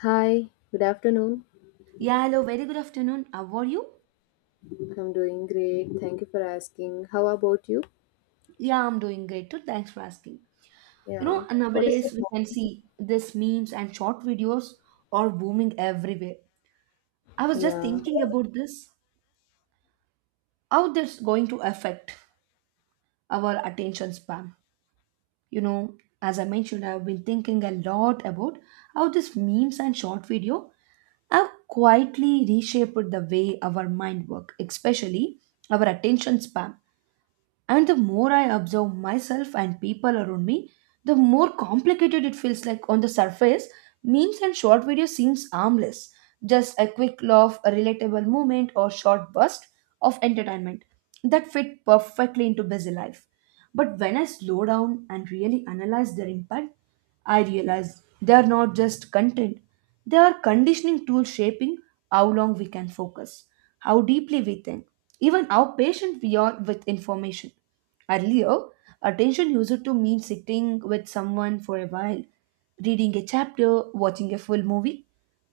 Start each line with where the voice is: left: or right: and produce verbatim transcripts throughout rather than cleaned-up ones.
left: Hi, good afternoon.
right: Yeah, hello, very good afternoon. Uh, How are you?
left: I'm doing great. Thank you for asking. How about you?
right: Yeah, I'm doing great too. Thanks for asking. You
left: Yeah.
right: know,
left: What is the
right: nowadays we can see this memes and short videos are booming everywhere. I was just
left: topic?
right: thinking about this, how that's going to affect our attention span. You know, as I mentioned, I've been thinking a lot about how these memes and short video have quietly reshaped the way our mind work, especially our attention span. And the more I observe myself and people around me, the more complicated it feels like on the surface. Memes and short videos seems harmless, just a quick laugh, a relatable moment or short burst of entertainment that fit perfectly into busy life. But when I slow down and really analyze their impact, I realize they are not just content, they are conditioning tools shaping how long we can focus, how deeply we think, even how patient we are with information. Earlier, attention used to mean sitting with someone for a while, reading a chapter, watching a full movie,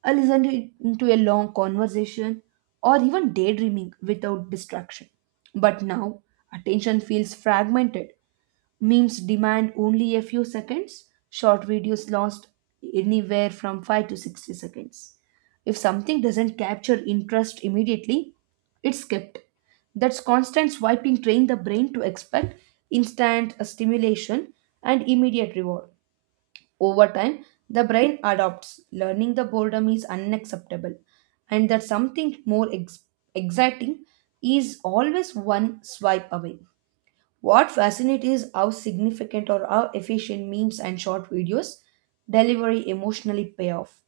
right: or listening to a long conversation, or even daydreaming without distraction. But now, attention feels fragmented. Memes demand only a few seconds. Short videos last anywhere from five to sixty seconds. If something doesn't capture interest immediately, it's skipped. That's constant swiping train the brain to expect instant stimulation and immediate reward. Over time, the brain adopts. Learning the boredom is unacceptable, and that something more ex- exciting is always one swipe away. What fascinates is how significant or how efficient memes and short videos deliver emotionally payoff.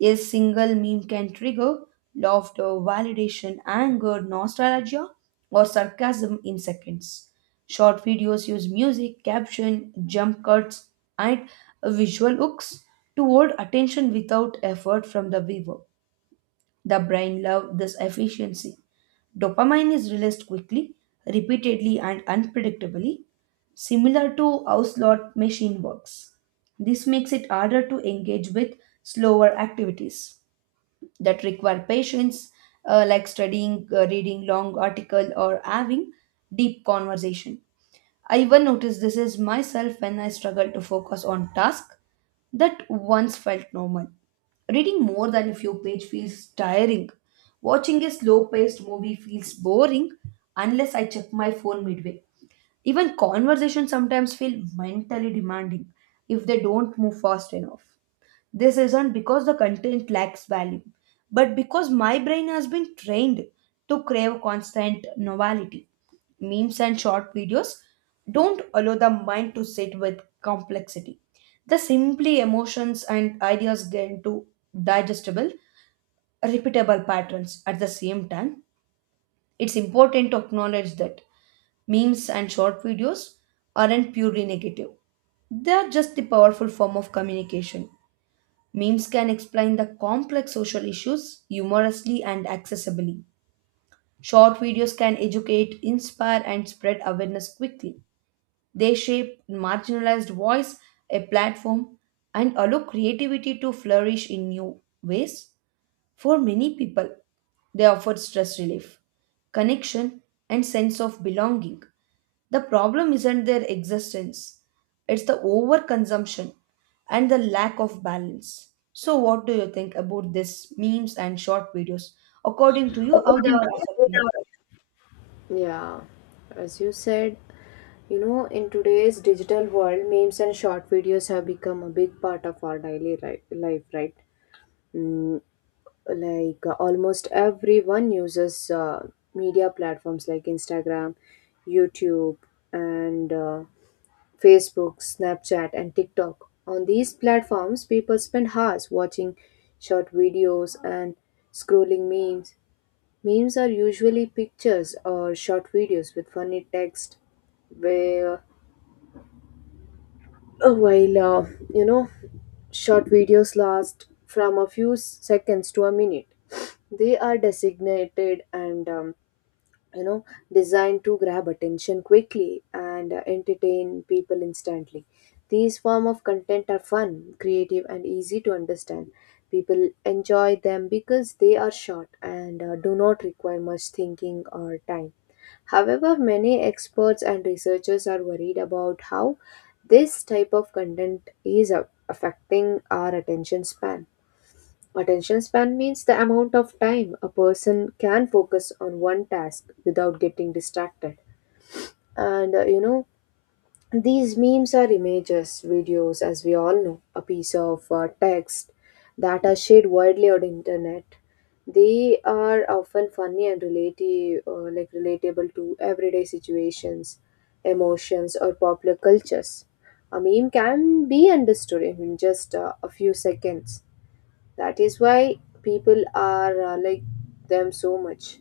right: A single meme can trigger laughter, validation, anger, nostalgia, or sarcasm in seconds. Short videos use music, caption, jump cuts, and visual hooks to hold attention without effort from the viewer. The brain loves this efficiency. Dopamine is released quickly, repeatedly, and unpredictably, similar to how slot machine works. This makes it harder to engage with slower activities that require patience, uh, like studying, uh, reading long article, or having deep conversation. I even noticed this is myself when I struggle to focus on task that once felt normal. Reading more than a few page feels tiring. Watching a slow-paced movie feels boring unless I check my phone midway. Even conversations sometimes feel mentally demanding if they don't move fast enough. This isn't because the content lacks value, but because my brain has been trained to crave constant novelty. Memes and short videos don't allow the mind to sit with complexity. The simply emotions and ideas get into digestible, repeatable patterns at the same time. It's important to acknowledge that memes and short videos aren't purely negative, they are just the powerful form of communication. Memes can explain the complex social issues humorously and accessibly. Short videos can educate, inspire, and spread awareness quickly. They shape marginalized voice, a platform, and allow creativity to flourish in new ways for many people. They offer stress relief, connection, and sense of belonging. The problem isn't their existence, it's the overconsumption and the lack of balance. So, what do you think about this memes and short videos? According to you, how they are
left: Yeah.
right: affecting?
left: Yeah. As you said, you know, in today's digital world, memes and short videos have become a big part of our daily ri- life, right? Mm, like uh, almost everyone uses uh, media platforms like Instagram, YouTube, and uh, Facebook, Snapchat, and TikTok. On these platforms, people spend hours watching short videos and scrolling memes. Memes are usually pictures or short videos with funny text, where uh, while uh, you know short videos last from a few seconds to a minute. They are designated and um, you know designed to grab attention quickly and uh, entertain people instantly. These form of content are fun, creative, and easy to understand. People enjoy them because they are short and uh, do not require much thinking or time. However, many experts and researchers are worried about how this type of content is uh, affecting our attention span. Attention span means the amount of time a person can focus on one task without getting distracted. And uh, you know, these memes are images, videos, as we all know, a piece of uh, text that are shared widely on internet. They are often funny and relative, uh, like relatable to everyday situations, emotions, or popular cultures. A meme can be understood in just uh, a few seconds. That is why people are uh, like them so much.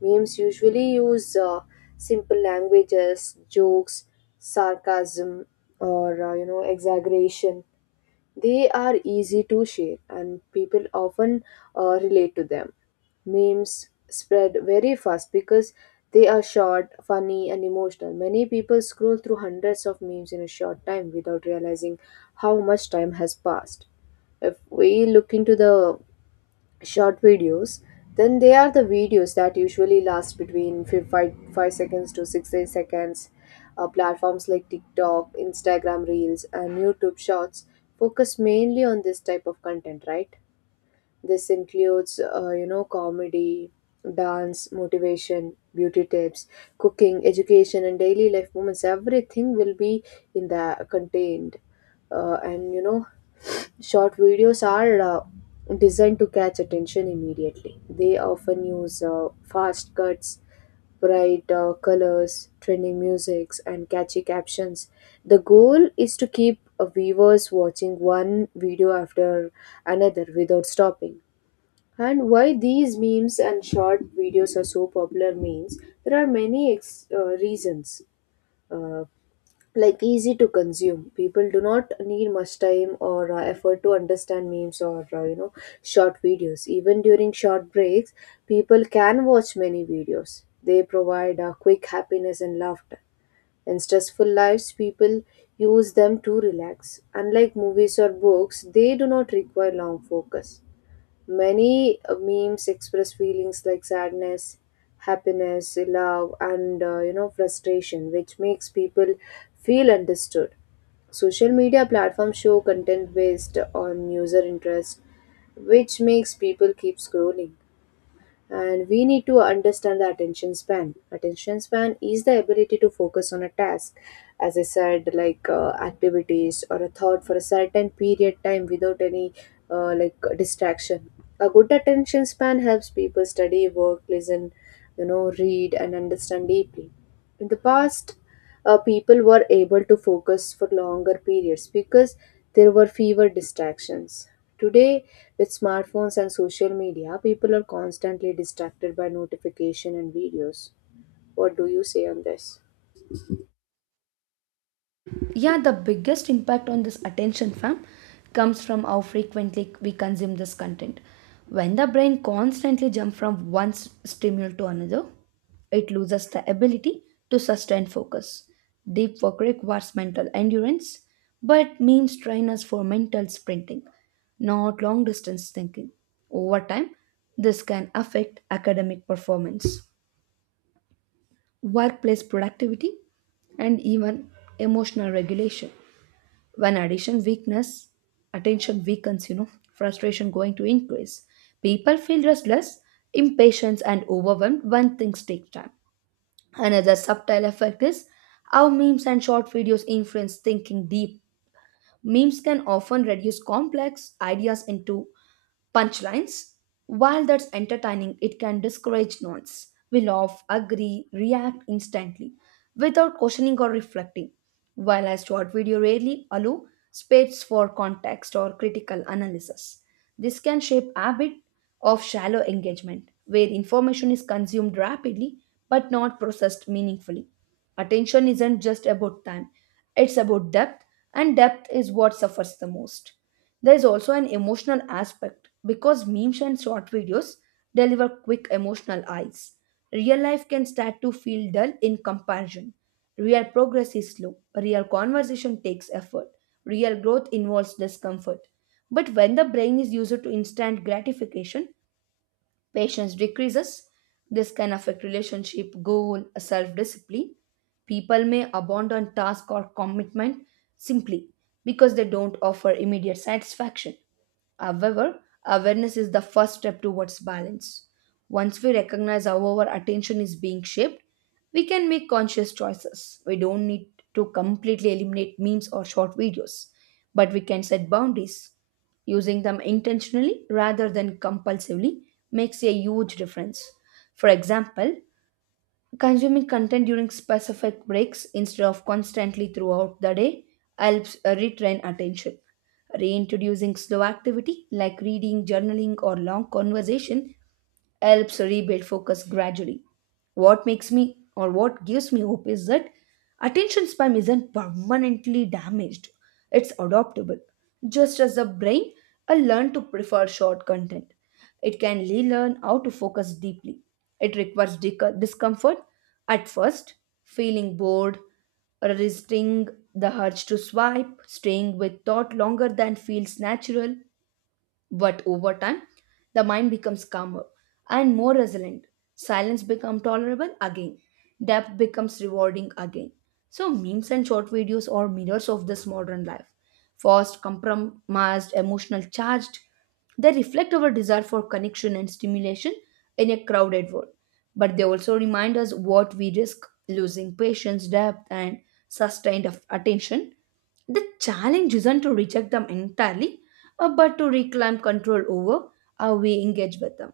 left: Memes usually use uh, simple languages, jokes, sarcasm, or uh, you know exaggeration. They are easy to share, and people often uh, relate to them. Memes spread very fast because they are short, funny, and emotional. Many people scroll through hundreds of memes in a short time without realizing how much time has passed. If we look into the short videos, then they are the videos that usually last between fi- 5 5 seconds to sixty seconds. Uh, platforms like TikTok, Instagram Reels, and YouTube Shorts focus mainly on this type of content, right? This includes, uh, you know, comedy, dance, motivation, beauty tips, cooking, education, and daily life moments. Everything will be in the contained. uh, and you know, short videos are uh, designed to catch attention immediately. They often use uh, fast cuts, bright uh, colors, trending musics, and catchy captions. The goal is to keep uh, viewers watching one video after another without stopping. And why these memes and short videos are so popular means there are many ex- uh, reasons. Uh, like, easy to consume. People do not need much time or uh, effort to understand memes or uh, you know short videos. Even during short breaks, people can watch many videos. They provide uh, quick happiness and laughter. In stressful lives, people use them to relax. Unlike movies or books, they do not require long focus. Many uh, memes express feelings like sadness, happiness, love, and uh, you know frustration, which makes people feel understood. Social media platforms show content based on user interest, which makes people keep scrolling. And we need to understand the attention span. Attention span is the ability to focus on a task, as I said, like uh, activities or a thought for a certain period time without any uh, like distraction. A good attention span helps people study, work, listen, you know read, and understand deeply. In the past, uh, people were able to focus for longer periods because there were fewer distractions. Today, with smartphones and social media, people are constantly distracted by notification and videos. What do you say on this?
right: Yeah, the biggest impact on this attention fam comes from how frequently we consume this content. When the brain constantly jumps from one s- stimulus to another, it loses the ability to sustain focus. Deep work requires mental endurance, but memes train us for mental sprinting, not long distance thinking. Over time, this can affect academic performance, workplace productivity, and even emotional regulation when addition weakness attention weakens. You know frustration going to increase. People feel restless, impatient, and overwhelmed when things take time. Another subtle effect is how memes and short videos influence thinking deep. Memes can often reduce complex ideas into punchlines. While that's entertaining, it can discourage nods. We laugh, agree, react instantly without questioning or reflecting. While a short video rarely allow space for context or critical analysis. This can shape a habit of shallow engagement, where information is consumed rapidly but not processed meaningfully. Attention isn't just about time, it's about depth, and depth is what suffers the most. There is also an emotional aspect because memes and short videos deliver quick emotional highs. Real life can start to feel dull in comparison. Real progress is slow. Real conversation takes effort. Real growth involves discomfort. But when the brain is used to instant gratification, patience decreases. This can affect relationship, goal, self discipline. People may abandon task or commitment simply because they don't offer immediate satisfaction. However, awareness is the first step towards balance. Once we recognize how our attention is being shaped, we can make conscious choices. We don't need to completely eliminate memes or short videos, but we can set boundaries. Using them intentionally rather than compulsively makes a huge difference. For example, consuming content during specific breaks instead of constantly throughout the day helps uh, retrain attention. Reintroducing slow activity like reading, journaling, or long conversation helps rebuild focus gradually. What makes me or what gives me hope is that attention span isn't permanently damaged, it's adaptable. Just as the brain will learn to prefer short content, it can relearn how to focus deeply. It requires dic- discomfort at first, feeling bored, resisting the urge to swipe, staying with thought longer than feels natural, but over time, the mind becomes calmer and more resilient. Silence becomes tolerable again. Depth becomes rewarding again. So, memes and short videos are mirrors of this modern life. Fast, compromised, emotional charged, they reflect our desire for connection and stimulation in a crowded world. But they also remind us what we risk losing patience, depth, and sustained attention. The challenge isn't to reject them entirely, uh, but to reclaim control over how we engage with them.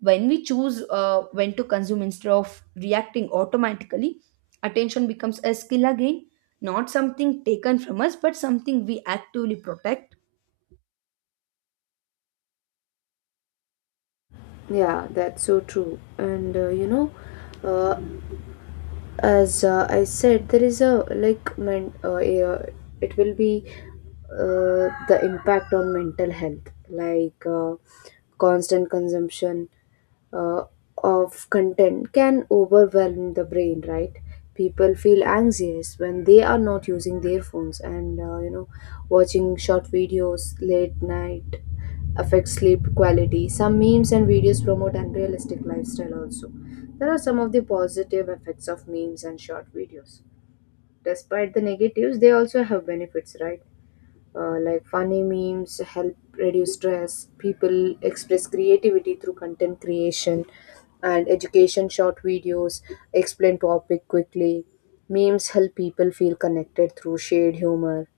right: When we choose uh, when to consume instead of reacting automatically, attention becomes a skill again, not something taken from us, but something we actively protect.
left: Yeah, that's so true. And uh, you know, uh, as uh, I said, there is a like men- uh, a- it will be uh, the impact on mental health, like, uh, constant consumption uh, of content can overwhelm the brain, right? People feel anxious when they are not using their phones, and uh, you know watching short videos late night affects sleep quality. Some memes and videos promote unrealistic lifestyle also. There are some of the positive effects of memes and short videos. Despite the negatives, they also have benefits, right? Uh, like, funny memes help reduce stress. People express creativity through content creation, and education short videos explain topic quickly. Memes help people feel connected through shared humor.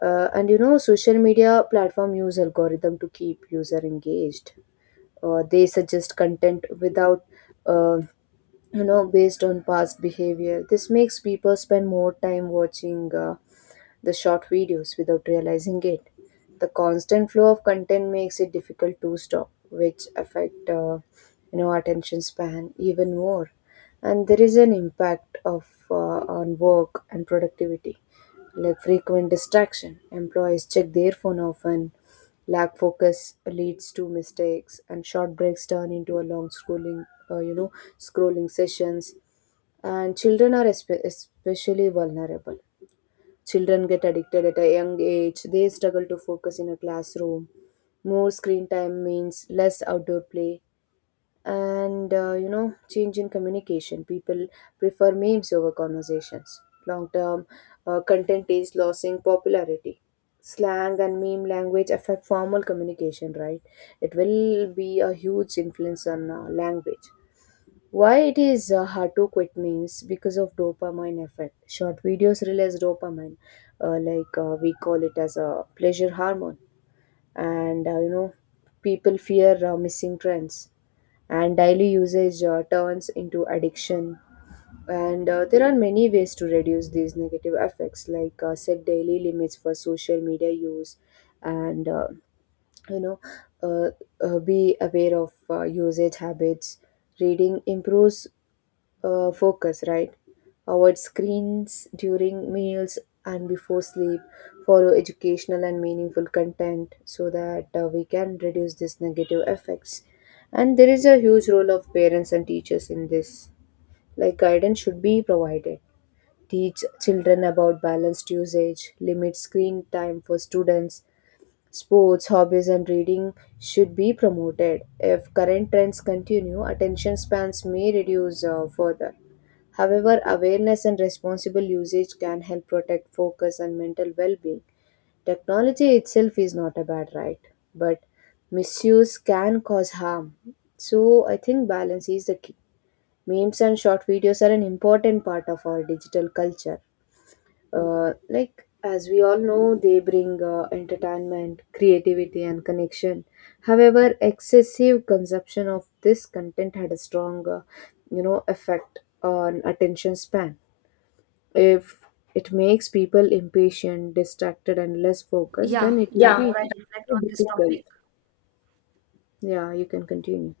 left: Uh, and you know, social media platform use algorithm to keep user engaged. Uh, they suggest content without, uh, you know, based on past behavior. This makes people spend more time watching. Uh, the short videos without realizing it. The constant flow of content makes it difficult to stop, which affect uh, you know attention span even more. And there is an impact of uh, on work and productivity, like frequent distraction. Employees check their phone often. Lack focus leads to mistakes, and short breaks turn into a long scrolling, uh, you know, scrolling sessions. And children are espe- especially vulnerable. Children get addicted at a young age. They struggle to focus in a classroom. More screen time means less outdoor play, and uh, you know change in communication. People prefer memes over conversations. Long term, uh, content is losing popularity. Slang and meme language affect formal communication, right? It will be a huge influence on uh, language. Why it is uh, hard to quit means because of dopamine effect. Short videos release dopamine, uh, like uh, we call it as a pleasure hormone, and uh, you know people fear uh, missing trends. And daily usage uh, turns into addiction. And uh, there are many ways to reduce these negative effects, like, uh, set daily limits for social media use, and uh, you know uh, uh, be aware of uh, usage habits. Reading improves uh, focus, right? Avoid screens during meals and before sleep. Follow educational and meaningful content so that uh, we can reduce these negative effects. And there is a huge role of parents and teachers in this. Like, guidance should be provided. Teach children about balanced usage, limit screen time for students. Sports, hobbies, and reading should be promoted. If current trends continue, attention spans may reduce uh, further. However, awareness and responsible usage can help protect focus and mental well being. Technology itself is not a bad, right? But misuse can cause harm. So, I think balance is the key. Memes and short videos are an important part of our digital culture. Uh, like, as we all know, they bring uh, entertainment, creativity, and connection. However, excessive consumption of this content had a strong, uh, you know, effect on attention span. If it makes people impatient, distracted, and less focused,
right: Yeah,
left: then it will,
right: the
left: yeah,
right: more I
left: be
right: reflect on this
left: difficult.
right: topic,
left: Yeah, you can continue.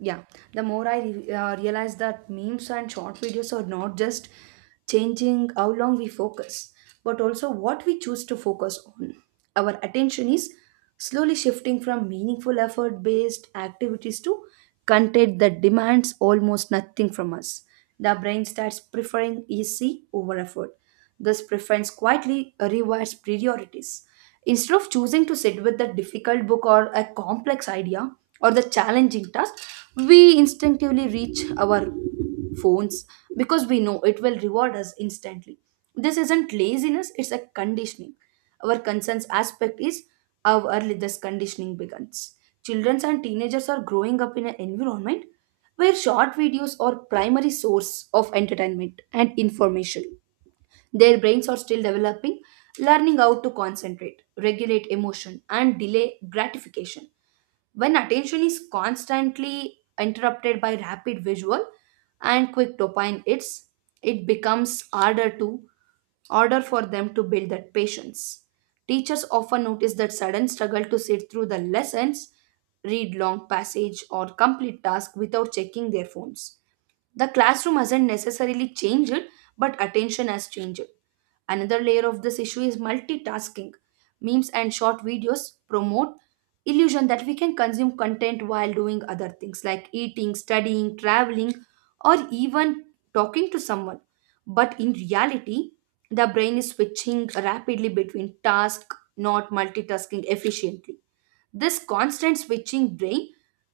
right: yeah, the more I re- uh, realize that memes and short videos are not just changing how long we focus, but also what we choose to focus on. Our attention is slowly shifting from meaningful effort based activities to content that demands almost nothing from us. The brain starts preferring easy over effort. This preference quietly rewires priorities. Instead of choosing to sit with the difficult book or a complex idea or the challenging task, we instinctively reach our phones because we know it will reward us instantly. This isn't laziness, it's a conditioning. Our concerns aspect is how early this conditioning begins. Children and teenagers are growing up in an environment where short videos are primary source of entertainment and information. Their brains are still developing, learning how to concentrate, regulate emotion, and delay gratification. When attention is constantly interrupted by rapid visual and quick dopamine hits, it becomes harder to order for them to build that patience. Teachers often notice that sudden struggle to sit through the lessons, read long passage, or complete task without checking their phones. The classroom hasn't necessarily changed, but attention has changed. Another layer of this issue is multitasking. Memes and short videos promote illusion that we can consume content while doing other things like eating, studying, traveling, or even talking to someone. But in reality, the brain is switching rapidly between tasks, not multitasking efficiently. This constant switching drains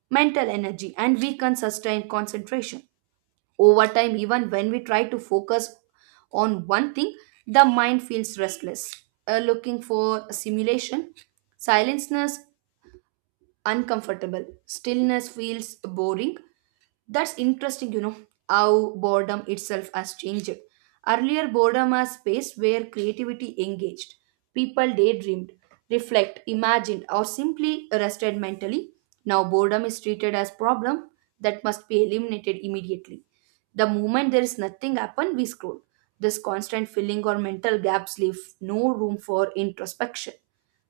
right: mental energy and weakens sustained concentration. Over time, even when we try to focus on one thing, the mind feels restless, uh, looking for stimulation. Silenceness uncomfortable. Stillness feels boring. That's interesting, you know, how boredom itself has changed. Earlier, boredom was space where creativity engaged. People daydreamed, reflect, imagined, or simply rested mentally. Now, boredom is treated as problem that must be eliminated immediately. The moment there is nothing happen, we scroll. This constant filling or mental gaps leave no room for introspection.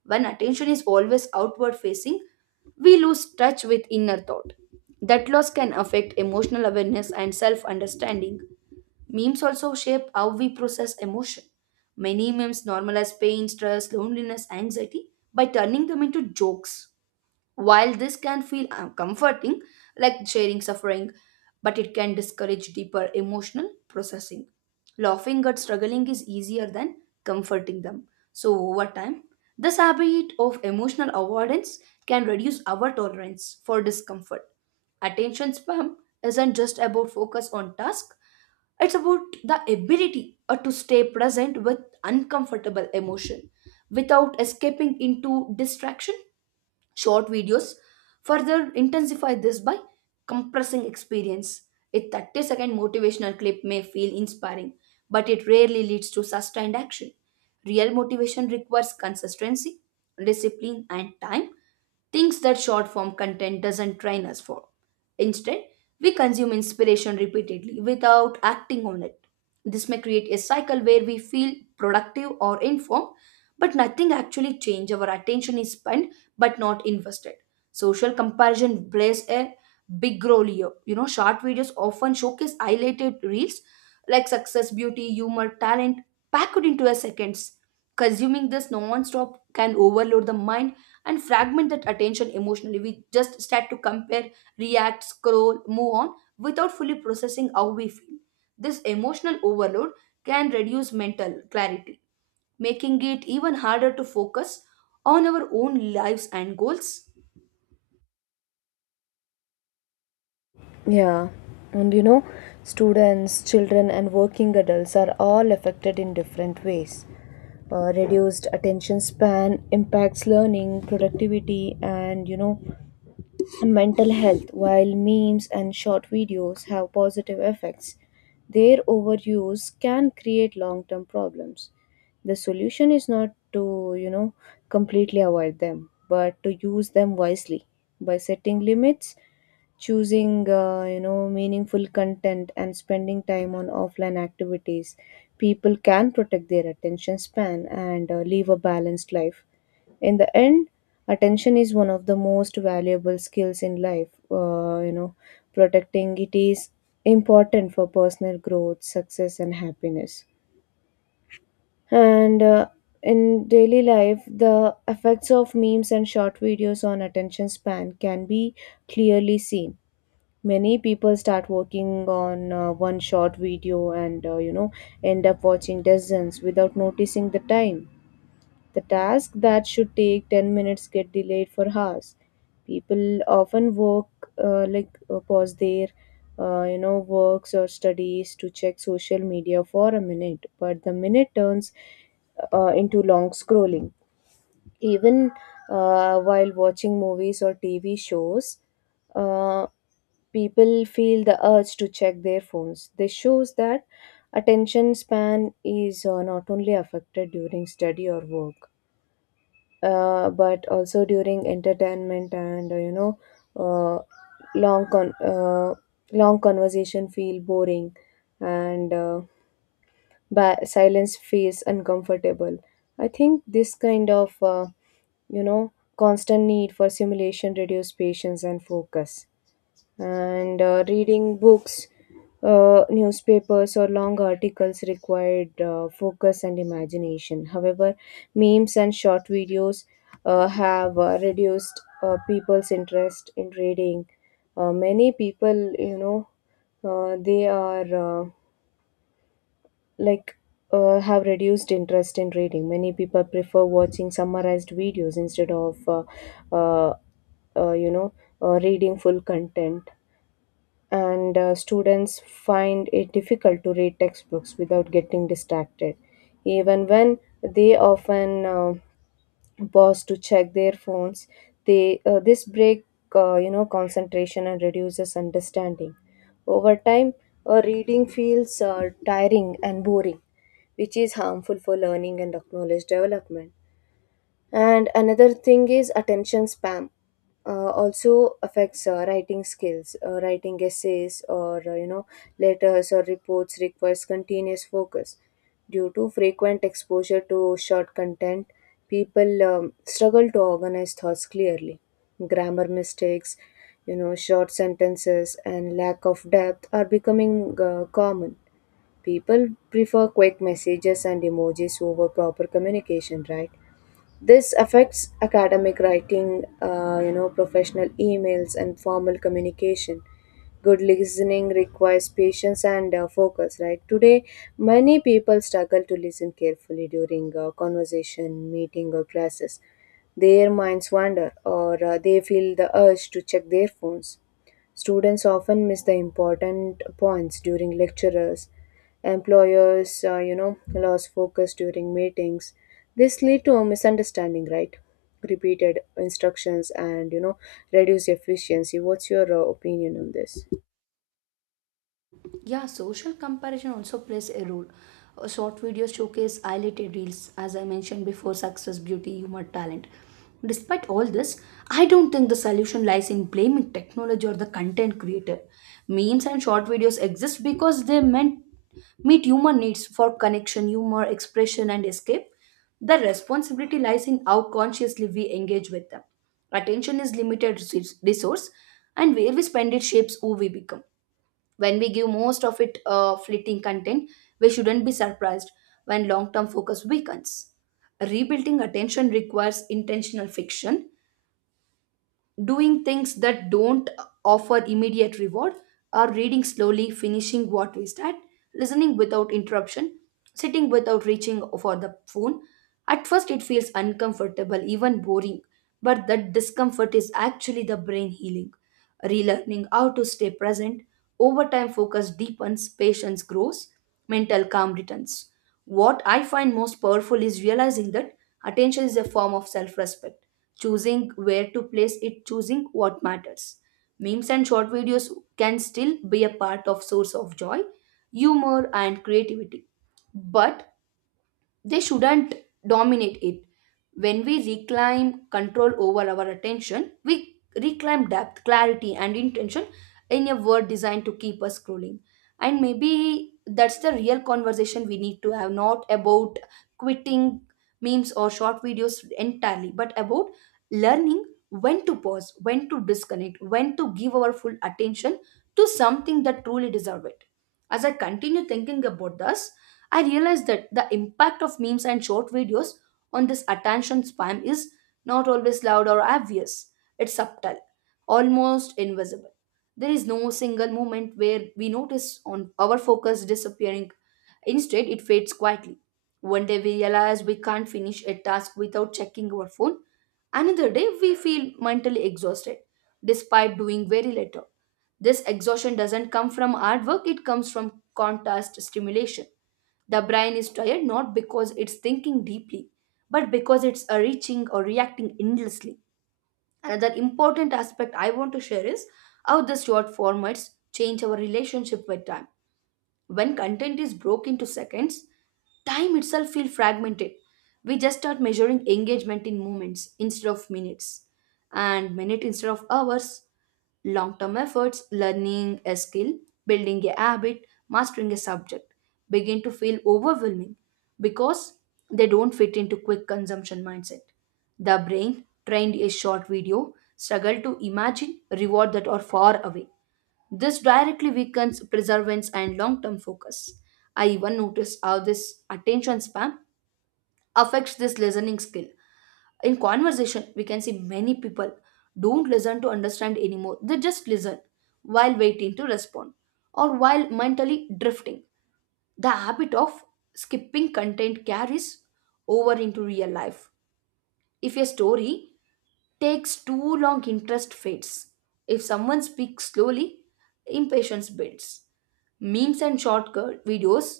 right: When attention is always outward facing, we lose touch with inner thought. That loss can affect emotional awareness and self understanding. Memes also shape how we process emotion. Many memes normalize pain, stress, loneliness, anxiety by turning them into jokes. While this can feel uh, comforting, like sharing suffering, but it can discourage deeper emotional processing. Laughing at struggling is easier than comforting them. So, over time, this habit of emotional avoidance can reduce our tolerance for discomfort. Attention spam isn't just about focus on task, it's about the ability uh, to stay present with uncomfortable emotion without escaping into distraction. Short videos further intensify this by compressing experience. A thirty second motivational clip may feel inspiring, but it rarely leads to sustained action. Real motivation requires consistency, discipline, and time, things that short form content doesn't train us for. Instead, we consume inspiration repeatedly without acting on it. This may create a cycle where we feel productive or informed, but nothing actually changes. Our attention is spent but not invested. Social comparison plays a big role here. You know, short videos often showcase highlighted reels like success, beauty, humor, talent packed into a seconds. Consuming this non-stop can overload the mind and fragment that attention emotionally. We just start to compare react, scroll, move on without fully processing how we feel. This emotional overload can reduce mental clarity, making it even harder to focus on our own lives and goals.
left: Yeah, and you know, students, children, and working adults are all affected in different ways. Uh, reduced attention span impacts learning, productivity, and you know, mental health. While memes and short videos have positive effects, their overuse can create long-term problems. The solution is not to, you know, completely avoid them, but to use them wisely by setting limits, choosing, uh, you know, meaningful content, and spending time on offline activities. People can protect their attention span and uh, live a balanced life. In the end, attention is one of the most valuable skills in life. Uh, you know protecting it is important for personal growth, success, and happiness. And uh, in daily life, the effects of memes and short videos on attention span can be clearly seen. Many people start working on uh, one short video and uh, you know end up watching dozens without noticing the time. The task that should take ten minutes get delayed for hours. People often work uh, like uh, pause their uh, you know works or studies to check social media for a minute, but the minute turns uh, into long scrolling. Even uh, while watching movies or T V shows, uh, people feel the urge to check their phones. This shows that attention span is uh, not only affected during study or work, uh, but also during entertainment and uh, you know uh, long con- uh, long conversation feel boring, and uh, ba- silence feels uncomfortable. I think this kind of uh, you know constant need for simulation reduce patience and focus. And uh, reading books, uh, newspapers, or long articles required uh, focus and imagination. However, memes and short videos uh, have uh, reduced uh, people's interest in reading. Uh, many people you know uh, they are uh, like uh, have reduced interest in reading. Many people prefer watching summarized videos instead of uh, uh, uh, you know uh, reading full content. And uh, students find it difficult to read textbooks without getting distracted. Even when they often uh, pause to check their phones, they uh, this break uh, you know concentration and reduces understanding. Over time, uh, reading feels uh, tiring and boring, which is harmful for learning and knowledge development. And another thing is attention spam. Uh, also affects uh, writing skills. Uh, writing essays or uh, you know letters or reports requires continuous focus. Due to frequent exposure to short content, people um, struggle to organize thoughts clearly. Grammar mistakes, you know, short sentences, and lack of depth are becoming uh, common. People prefer quick messages and emojis over proper communication, right? This affects academic writing, uh, you know, professional emails, and formal communication. Good listening requires patience and uh, focus, right? Today, many people struggle to listen carefully during a conversation, meeting, or classes. Their minds wander, or uh, they feel the urge to check their phones. Students often miss the important points during lectures. Employers, uh, you know, lose focus during meetings. This lead to a misunderstanding, right? Repeated instructions and you know reduce efficiency. What's your uh, opinion on this?
right: Yeah, social comparison also plays a role. Uh, Short videos showcase highlighted reels, as I mentioned before success, beauty, humor, talent. Despite all this, I don't think the solution lies in blaming technology or the content creator. Memes and short videos exist because they meant meet human needs for connection, humor, expression, and escape. The responsibility lies in how consciously we engage with them. Attention is limited resource, resource, and where we spend it shapes who we become. When we give most of it uh, fleeting content, we shouldn't be surprised when long term focus weakens. Rebuilding attention requires intentional fiction doing things that don't offer immediate reward are reading slowly, finishing what we start, listening without interruption, sitting without reaching for the phone. At first, it feels uncomfortable, even boring, but that discomfort is actually the brain healing. Relearning how to stay present, over time, focus deepens, patience grows, mental calm returns. What I find most powerful is realizing that attention is a form of self respect, choosing where to place it, choosing what matters. Memes and short videos can still be a part of source of joy, humor, and creativity, but they shouldn't dominate it. When we reclaim control over our attention, we reclaim depth, clarity, and intention in a word designed to keep us scrolling. And maybe that's the real conversation we need to have, not about quitting memes or short videos entirely, but about learning when to pause, when to disconnect, when to give our full attention to something that truly deserves it. As I continue thinking about this, I realized that the impact of memes and short videos on this attention span is not always loud or obvious. It's subtle, almost invisible. There is no single moment where we notice on our focus disappearing. Instead, it fades quietly. One day we realize we can't finish a task without checking our phone. Another day we feel mentally exhausted despite doing very little. This exhaustion doesn't come from hard work, it comes from contrast stimulation. The brain is tired not because it's thinking deeply, but because it's uh, reaching or reacting endlessly. Another important aspect I want to share is how the short formats change our relationship with time. When content is broken into seconds, time itself feels fragmented. We just start measuring engagement in moments instead of minutes, and minute instead of hours. Long term efforts, learning a skill, building a habit, mastering a subject begin to feel overwhelming because they don't fit into quick consumption mindset. The brain, trained a short video, struggle to imagine reward that are far away. This directly weakens perseverance and long term focus. I even notice how this attention span affects this listening skill. In conversation, we can see many people don't listen to understand anymore, they just listen while waiting to respond or while mentally drifting. The habit of skipping content carries over into real life if a story takes too long, interest fades. If someone speaks slowly, impatience builds. Memes and shortcut videos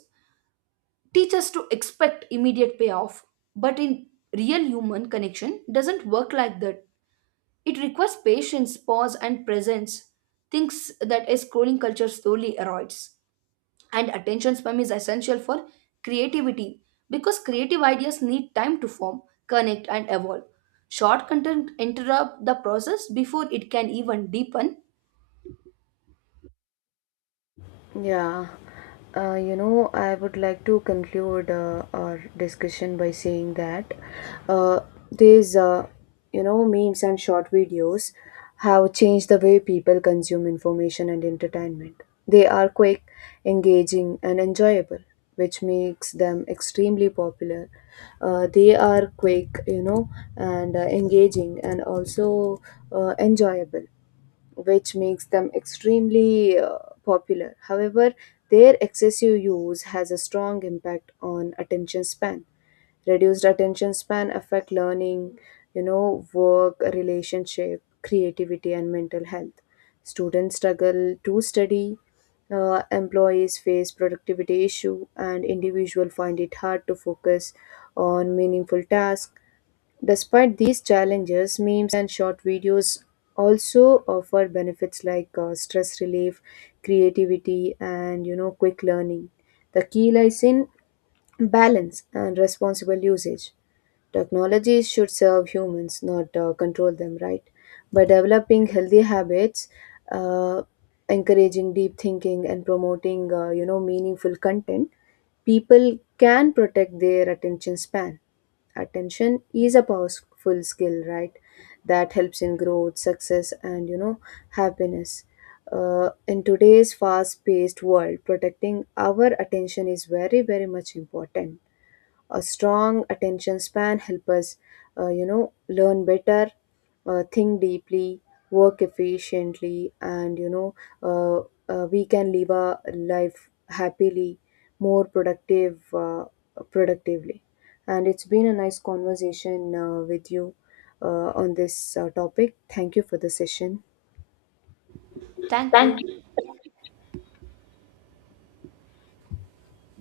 right: teach us to expect immediate payoff, but in real human connection doesn't work like that. It requires patience, pause, and presence, things that a scrolling culture slowly erodes and attention span is essential for creativity because creative ideas need time to form, connect, and evolve. Short content interrupt the process before it can even deepen.
left: Yeah, uh, you know, I would like to conclude uh, our discussion by saying that, uh, these, uh, you know, memes and short videos have changed the way people consume information and entertainment. They are quick, engaging, and enjoyable, which makes them extremely popular. Uh, they are quick, you know, and uh, engaging, and also uh, enjoyable, which makes them extremely uh, popular. However, their excessive use has a strong impact on attention span. Reduced attention span affect learning, you know, work, relationship, creativity, and mental health. Students struggle to study. Uh, employees face productivity issue and individuals find it hard to focus on meaningful tasks. Despite these challenges, memes and short videos also offer benefits like uh, stress relief, creativity, and you know, quick learning. The key lies in balance and responsible usage. Technologies should serve humans, not uh, control them, right? By developing healthy habits, uh, encouraging deep thinking, and promoting uh, you know meaningful content, people can protect their attention span. Attention is a powerful skill, right? That helps in growth, success, and you know happiness. Uh, in today's fast-paced world, protecting our attention is very, very much important. A strong attention span help us uh, you know learn better, uh, think deeply, work efficiently, and you know uh, uh, we can live a life happily, more productive uh, productively. And it's been a nice conversation uh, with you uh, on this uh, topic. Thank you for the session.
right: Thank
left: Thank you.
right: you.